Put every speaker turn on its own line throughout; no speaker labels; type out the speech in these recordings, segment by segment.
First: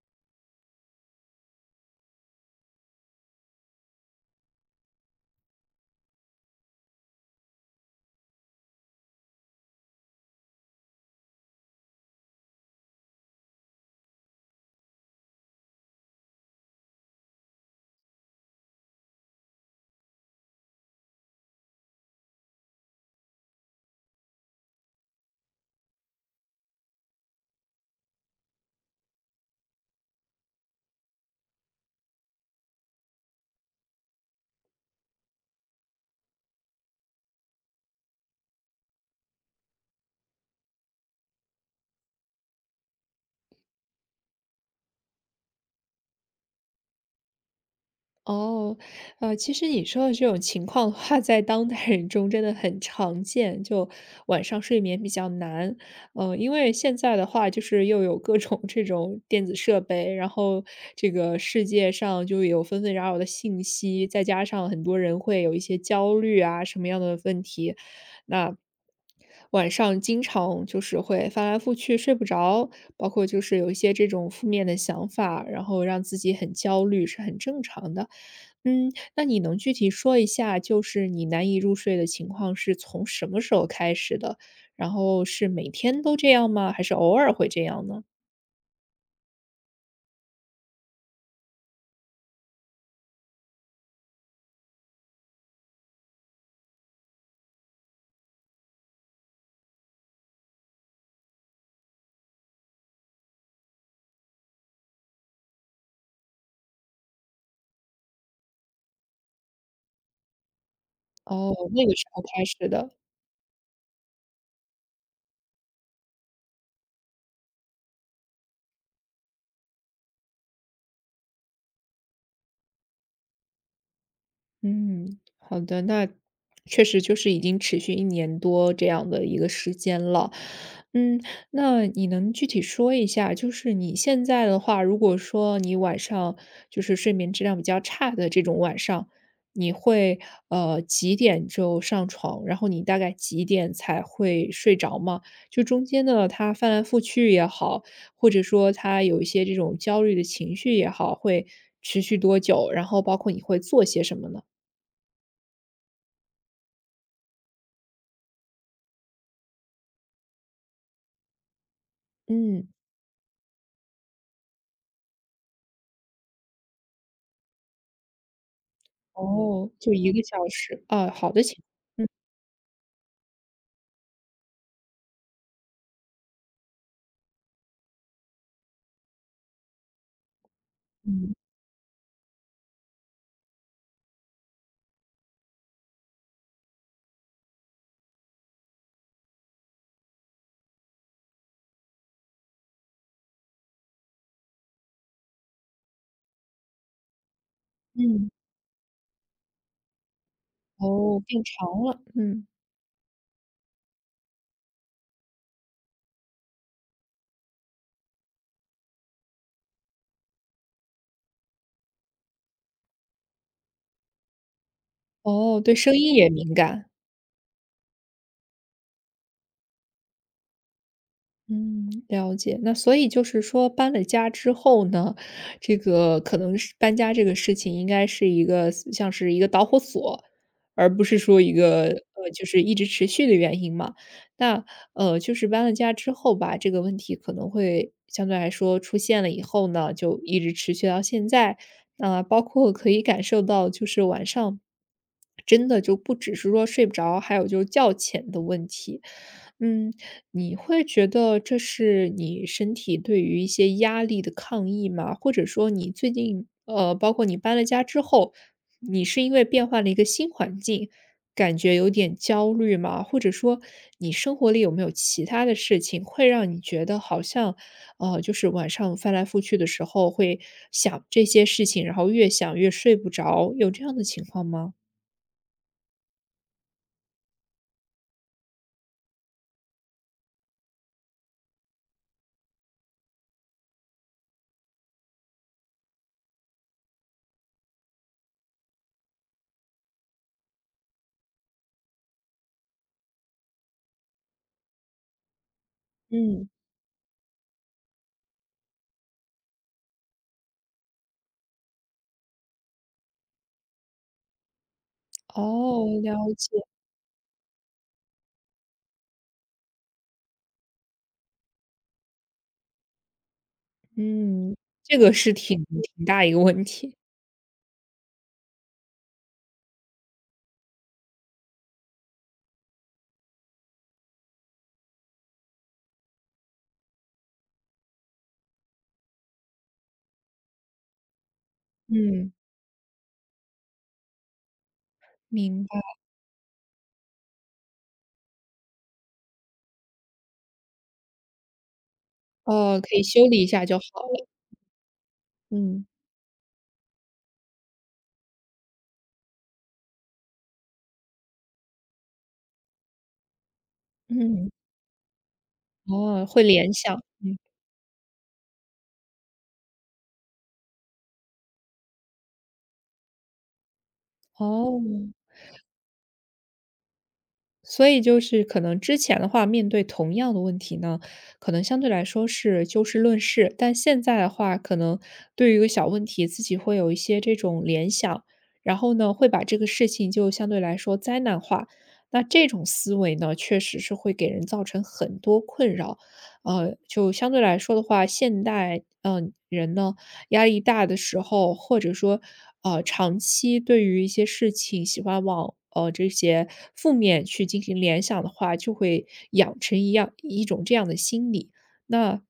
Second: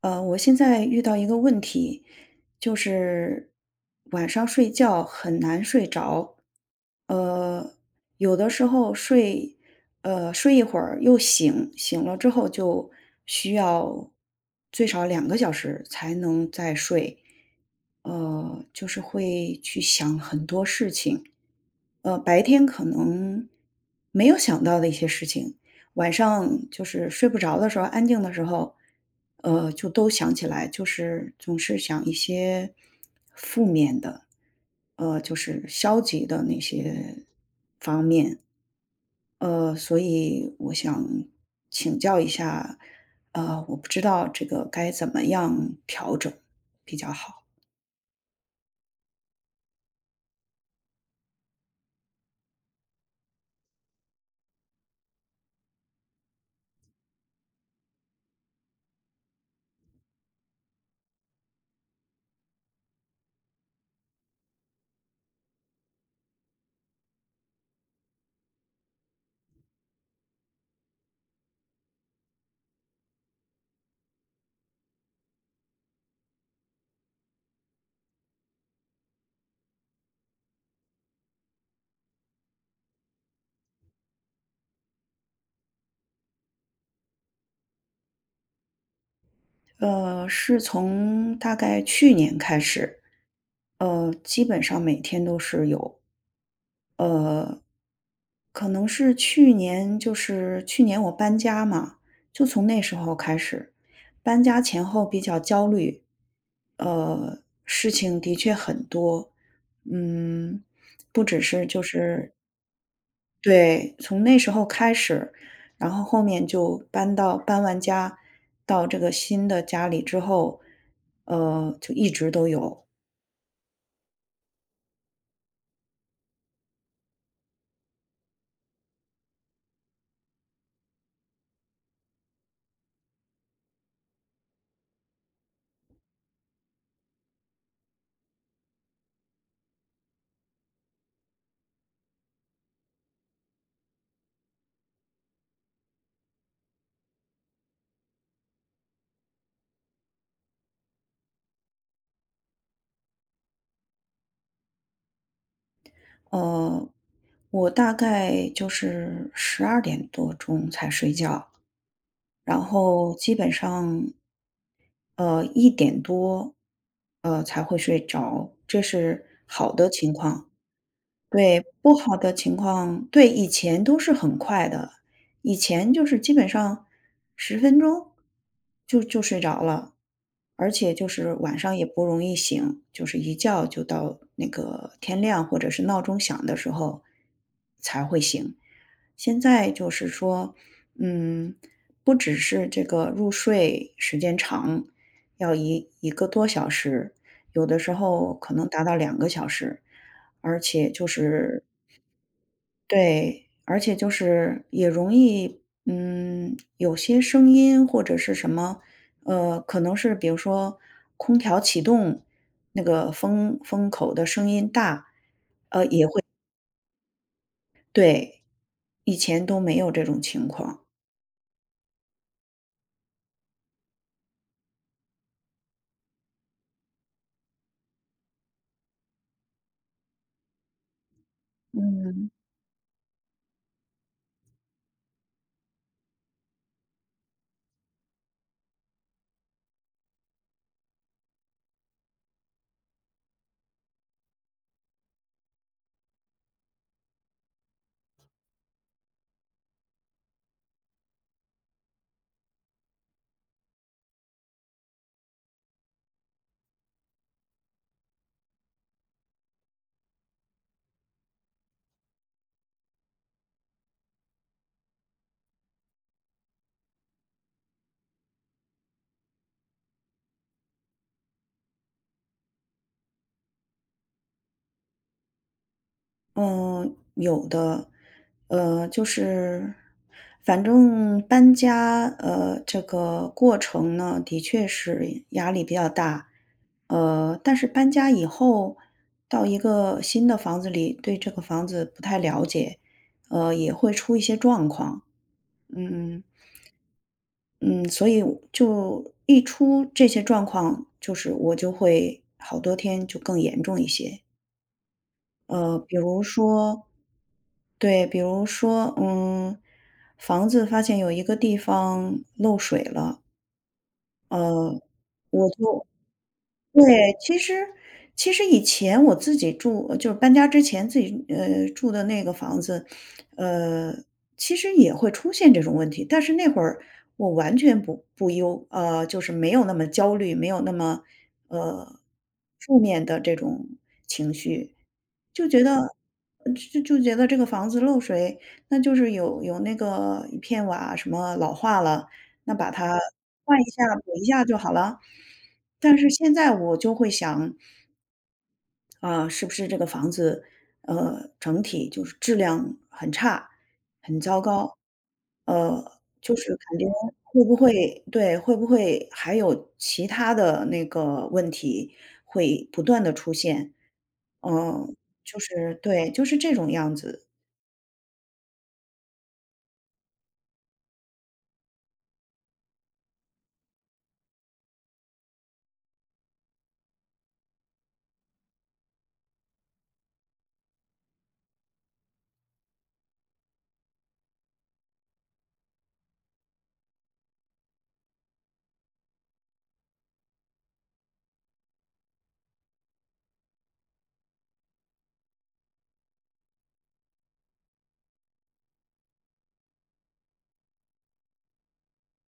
我现在遇到一个问题，就是晚上睡觉很难睡着。呃，有的时候睡，睡一会儿又醒，醒了之后就需要最少两个小时才能再睡。就是会去想很多事情，白天可能没有想到的一些事情，晚上就是睡不着的时候，安静的时候，就都想起来，就是总是想一些负面的，就是消极的那些方面。所以我想请教一下，我不知道这个该怎么样调整比较好。
哦，其实你说的这种情况的话，在当代人中真的很常见，就晚上睡眠比较难。因为现在的话，就是又有各种这种电子设备，然后这个世界上就有纷纷扰扰的信息，再加上很多人会有一些焦虑啊，什么样的问题，那晚上经常就是会翻来覆去睡不着，包括就是有一些这种负面的想法，然后让自己很焦虑，是很正常的。嗯，那你能具体说一下，就是你难以入睡的情况是从什么时候开始的？然后是每天都这样吗？还是偶尔会这样呢？
是从大概去年开始，基本上每天都是有。呃，可能是去年，我搬家嘛，就从那时候开始，搬家前后比较焦虑。呃，事情的确很多。嗯，不只
哦，
是就
那个时候
是
开始的。
对，从那时候开始，然后后面就搬完家，到这个新的家里之后，就一直都有。
嗯，好的，那确实就是已经持续一年多这样的一个时间了。嗯，那你能具体说一下，就是你现在的话，如果说你晚上就是睡眠质量比较差的这种晚上，你会，几点就上床，然后你大概几点才会睡着吗？就中间呢，他翻来覆去也好，或者说他有一些这种焦虑的情绪也好，会持续多久，然后包括你会做些什么呢？
呃，我大概就是12点多钟才睡觉，然
嗯，
后基本上，1点多，才会睡着，这是
哦，
好的
就一
情
个小
况。
时，啊，好的情
对，不
嗯。
好的情况。对，以前都是很快的，以前就是基本上10分钟就睡着了，而且就
嗯。
是晚上也不容易醒，就是一觉就到那个天亮或者是闹钟响的时候才会醒。现在就是说，嗯，不只是这个入睡时间长，要一个多小时，有的时
嗯，
候可能达到两个小时。而且就
哦，变
是
长了，嗯，
对，而且就是也容易，嗯，有些声音或者是什么。可能是比如说空调启动那个风口的声音大。
哦，对声音也敏感。
对，以前都没有这种情况。
嗯，了解。那所以就是说搬了家之后呢，这个可能是搬家这个事情应该是一个像是一个导火索，而不是说一个
嗯。
就是一直持续的原因嘛。那就是搬了家之后吧，这个问题可能会相对来说出现了以后呢，就一直持续到现在。那、包括可以感受到，就是晚上真的就不只是说睡不着，还有就是觉浅的问题。嗯，你会觉得这是你身体对于一些压力的抗议吗？或者说你最近，包括你搬了家之后，你是因为变换了一个新环境，感觉有点焦虑吗？或者说你生活里有没有其他的事情会让你觉得好像，就是晚上翻来覆去的时候会想这些事情，然后越想越睡不着，有这样的情况吗？
嗯，有的。就是反正搬家，这个过程呢，的确是压力比较大。但是搬家以后到一个新的房子里，对这个房子不太了解，也会出一些状况。嗯。
嗯。
嗯，所以我就一出这些状况，就是我就会好多天就更严重一些。
哦，
比如
了解，
说。对，比如说，嗯，房子发现有一个地方漏水了。
嗯，
呃，
这个是
我就
挺大一个问题。
对，其实其实以前我自己住，就是搬家之前自己住的那个房子。呃，其实也会出现这种问题，但是那会儿我完全不忧，就是没有那么焦虑，没有那么呃
嗯，
负面的这种情绪。就觉
明白，
得就觉得这个房子漏水，那就是有那个一片瓦什么老化了，那把
哦，可
它
以修理一
换
下
一
就好
下补一
了。
下就好了。
嗯。
但是现在我就会想，啊，是不是这个房子，整体就是质量很差，很糟
嗯，
糕。
哦，
就
会
是
联
感觉
想，嗯，
会不会对，会不会还有其他的那个问题会不断的出现？
哦，
嗯，就是对，就是这种样子。
所以就是可能之前的话，面对同样的问题呢，可能相对来说是就事论事，但现在的话，可能对于一个小问题，自己会有一些这种联想，然后呢，会把这个事情就相对来说灾难化。那这种思维呢，确实是会给人造成很多困扰。就相对来说的话，现代，嗯人呢，压力大的时候，或者说，长期对于一些事情喜欢往这些负面去进行联想的话，就会养成一样一种这样的心理。那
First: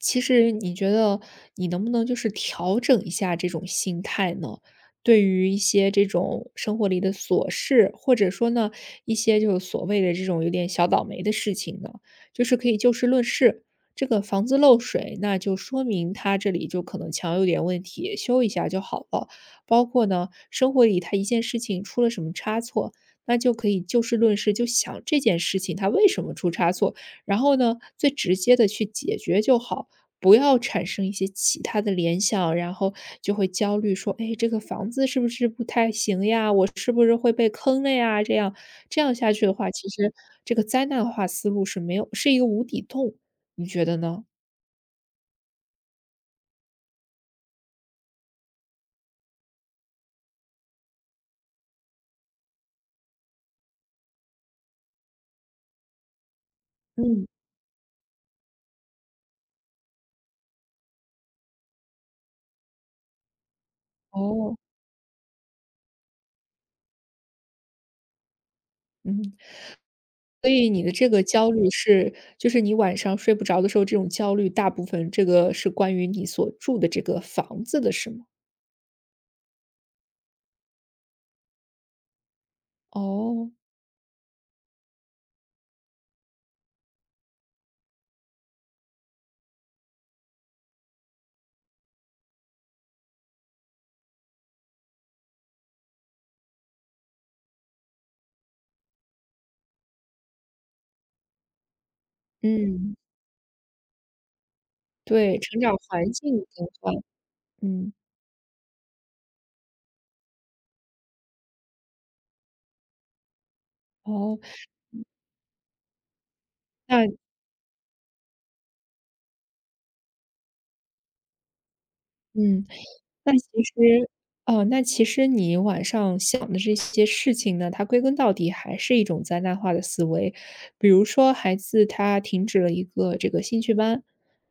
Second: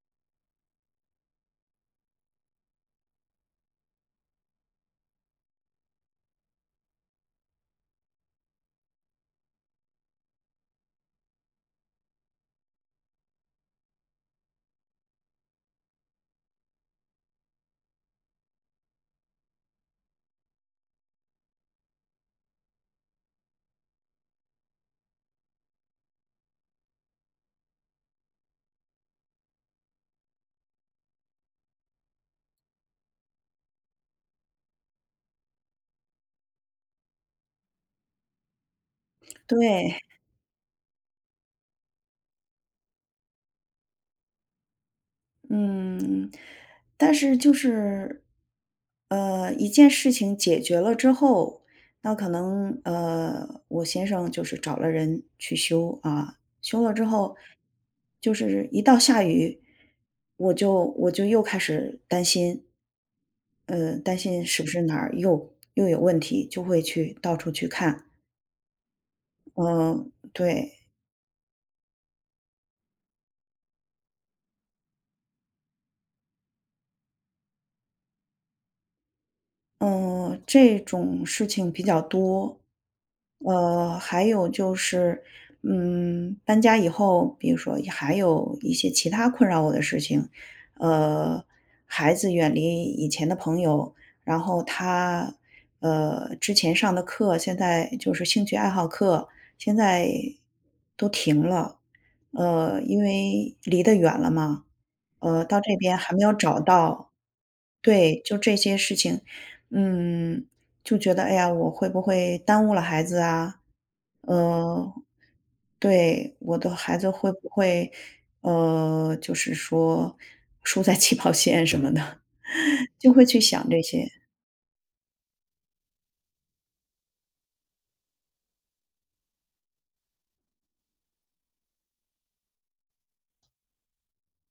其实你觉得你能不能就是调整一下这种心态呢？对于一些这种生活里的琐事，或者说呢，一些就是所谓的这种有点小倒霉的事情呢，就是可以就事论事，这个房子漏水，那就说明他这里就可能墙有点问题，修一下就好了。包括呢，生活里他一件事情出了什么差错，那就可以就事论事，就想这件事情它为什么出差错，然后呢，最直接的去解决就好。不要产生一些其他的联想，然后就会焦虑，说："哎，这个房子是不是不太行呀？是不是会被坑了呀？"这样下去的话，其
对。
实这个灾难化思路是没有，是一个无底洞。你觉得呢？
嗯，但是就是，一件事情解决了之后，那可能我先生就是找了人去修啊，修了之
嗯。
后，就是一到下雨，我就又开始担心。担心
哦，
是不是哪儿又有问题，就会去到处去看。
嗯，
嗯，
所以
对。
你的这个焦虑是就是你晚上睡不着的时候，这种焦虑大部分这个是关于你所住的这个房子的是吗？
嗯，这种事情比较多。
哦，
还有就是，嗯，搬家以后，比如说也还有一些其他困扰我的事情。呃，孩子远离以前的朋友，然后他，之前上的课，现在就是兴趣爱好课，现在都停了，
嗯，
因为离得远了嘛。
对，成
到这
长
边
环
还没有
境
找
更换，
到。
嗯，
对，就这些事情，嗯，就觉得哎呀，我会不会耽误了孩子啊？
哦，
呃，对，我的孩子
那
会不会，就是说输在起跑线什么的，
嗯。
就会
那
去
其
想这
实
些。
哦，那其实你晚上想的这些事情呢，它归根到底还是一种灾难化的思维。比如说孩子他停止了一个这个兴趣班，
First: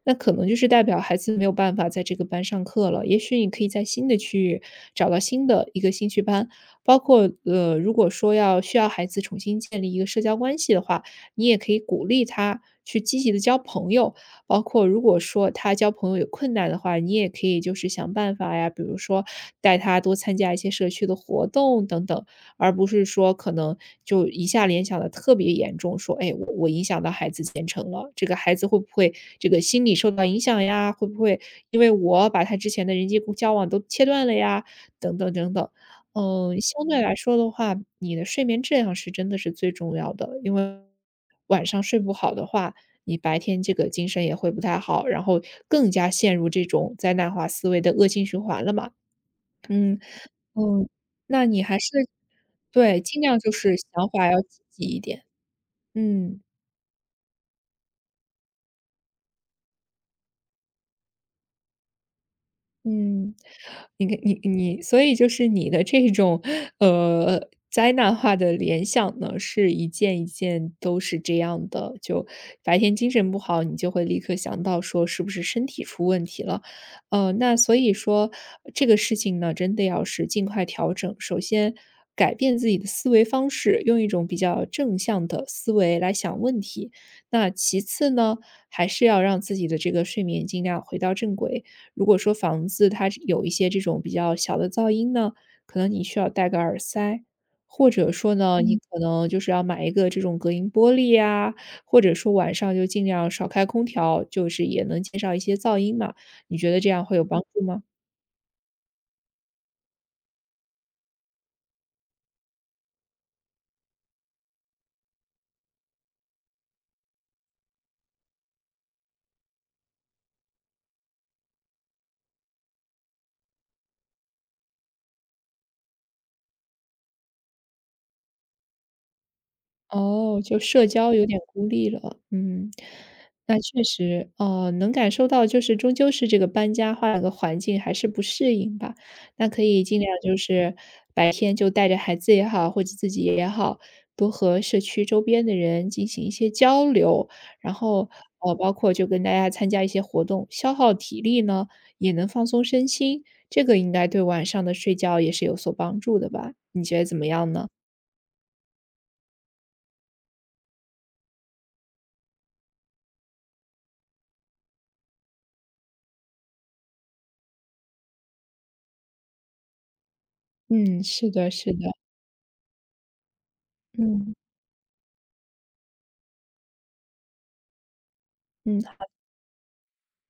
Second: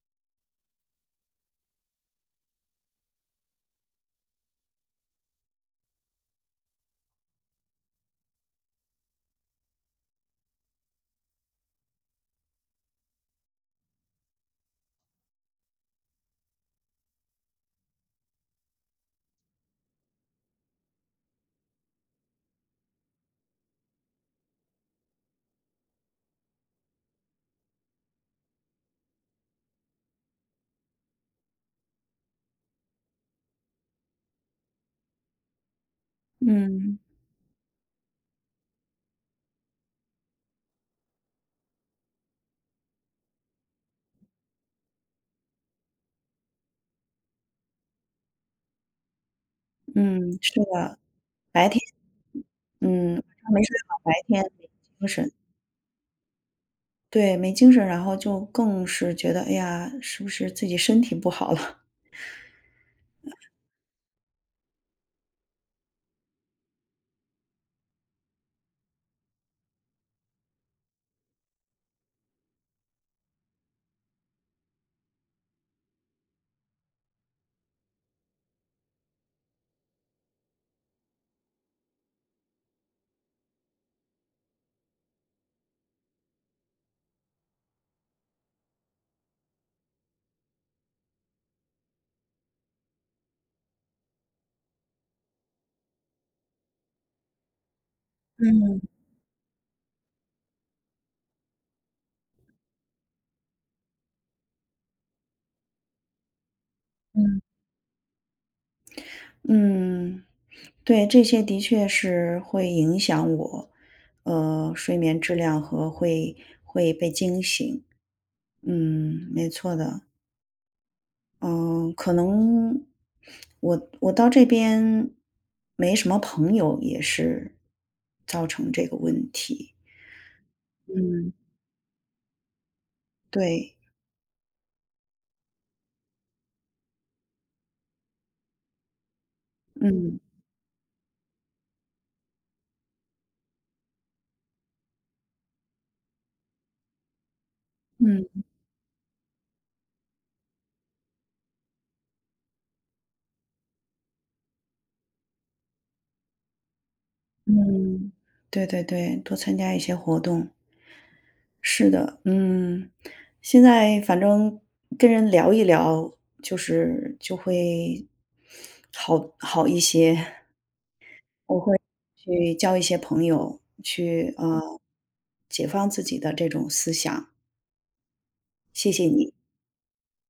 那可能就是代表孩子没有办法在这个班上课了。也许你可以在新的区域找到新的一个兴趣班，包括如果说要需要孩子重新建立一个社交关系的话，你也可以鼓励他去积极的交朋友，包括如果说他交朋友有困难的话，你也可以就是想办法呀，比如说带他多参加一些社区的活动等等，而不是说可能就一下联想的特别严重，说，哎，我影响到孩子前程了，这个孩子会不会这个心理受到影响呀？会不会因为我把他之前的人际交往都切断了呀？等等等等。嗯，相
嗯。
对来说的话，你的睡眠质量是真的是最重要的，因为晚上睡不好的话，你白天这个精神也会不太好，然后更加陷入这种灾难化思维的恶性循环了嘛。嗯。
嗯，是
嗯，
的。
那你
白
还
天，
是对，
嗯，晚
尽量就
上没
是
睡好，
想
白
法要
天
积
没
极一
精
点，
神。
嗯。
对，没精神，然后就更是觉得，哎呀，是不是自己身体不好了？
嗯，你看，你所以就是你的这种，灾难化的联想呢，是一件一件都是这样的。就白天精神不好，你就会立刻想到说是不是身体出问题了。那所以说这个事情呢，真的要是尽快调整。首先改变自己的思维方式，用一种比较正向的思维来想问题。那其次呢，还是要让自己的这个睡眠尽量回到正轨。如果说房子它有一些这种比较小的噪音呢，可能你需要戴个耳塞，或者说呢，你
嗯。
可能就是要买一个这种隔音玻璃呀，或者说晚上就尽量少开空调，就是也能减少一些噪音嘛，你觉得这样会有帮
嗯。
助吗？
嗯。对，这些的确是会影响我，睡眠质量，和会被惊醒。嗯，没错的。嗯，可能我到这边没什么朋友，也是造成这个问题。
哦，就社交有
嗯。
点孤立了，嗯，那
对。
确实，能感受到就是终究是这个搬家换了个环境还是不适应吧，那可以尽量
嗯。
就是白天就带着孩子也好，或者自己也好，多和社区周边的人进行一些交流，然后
嗯。
包括就跟大家参加一些活动，消耗体力呢，也能放松身心，这个应该对晚上的睡觉也是有所帮助的吧？你觉得怎么样呢？
嗯，对对对，多参加一些活动。是的。嗯，现在反正跟人聊一聊，就是就会好一些。
嗯，是的，
我
是
会
的，
去交一些朋友，
嗯。
去解放自己的这种思想。
嗯，
谢谢你。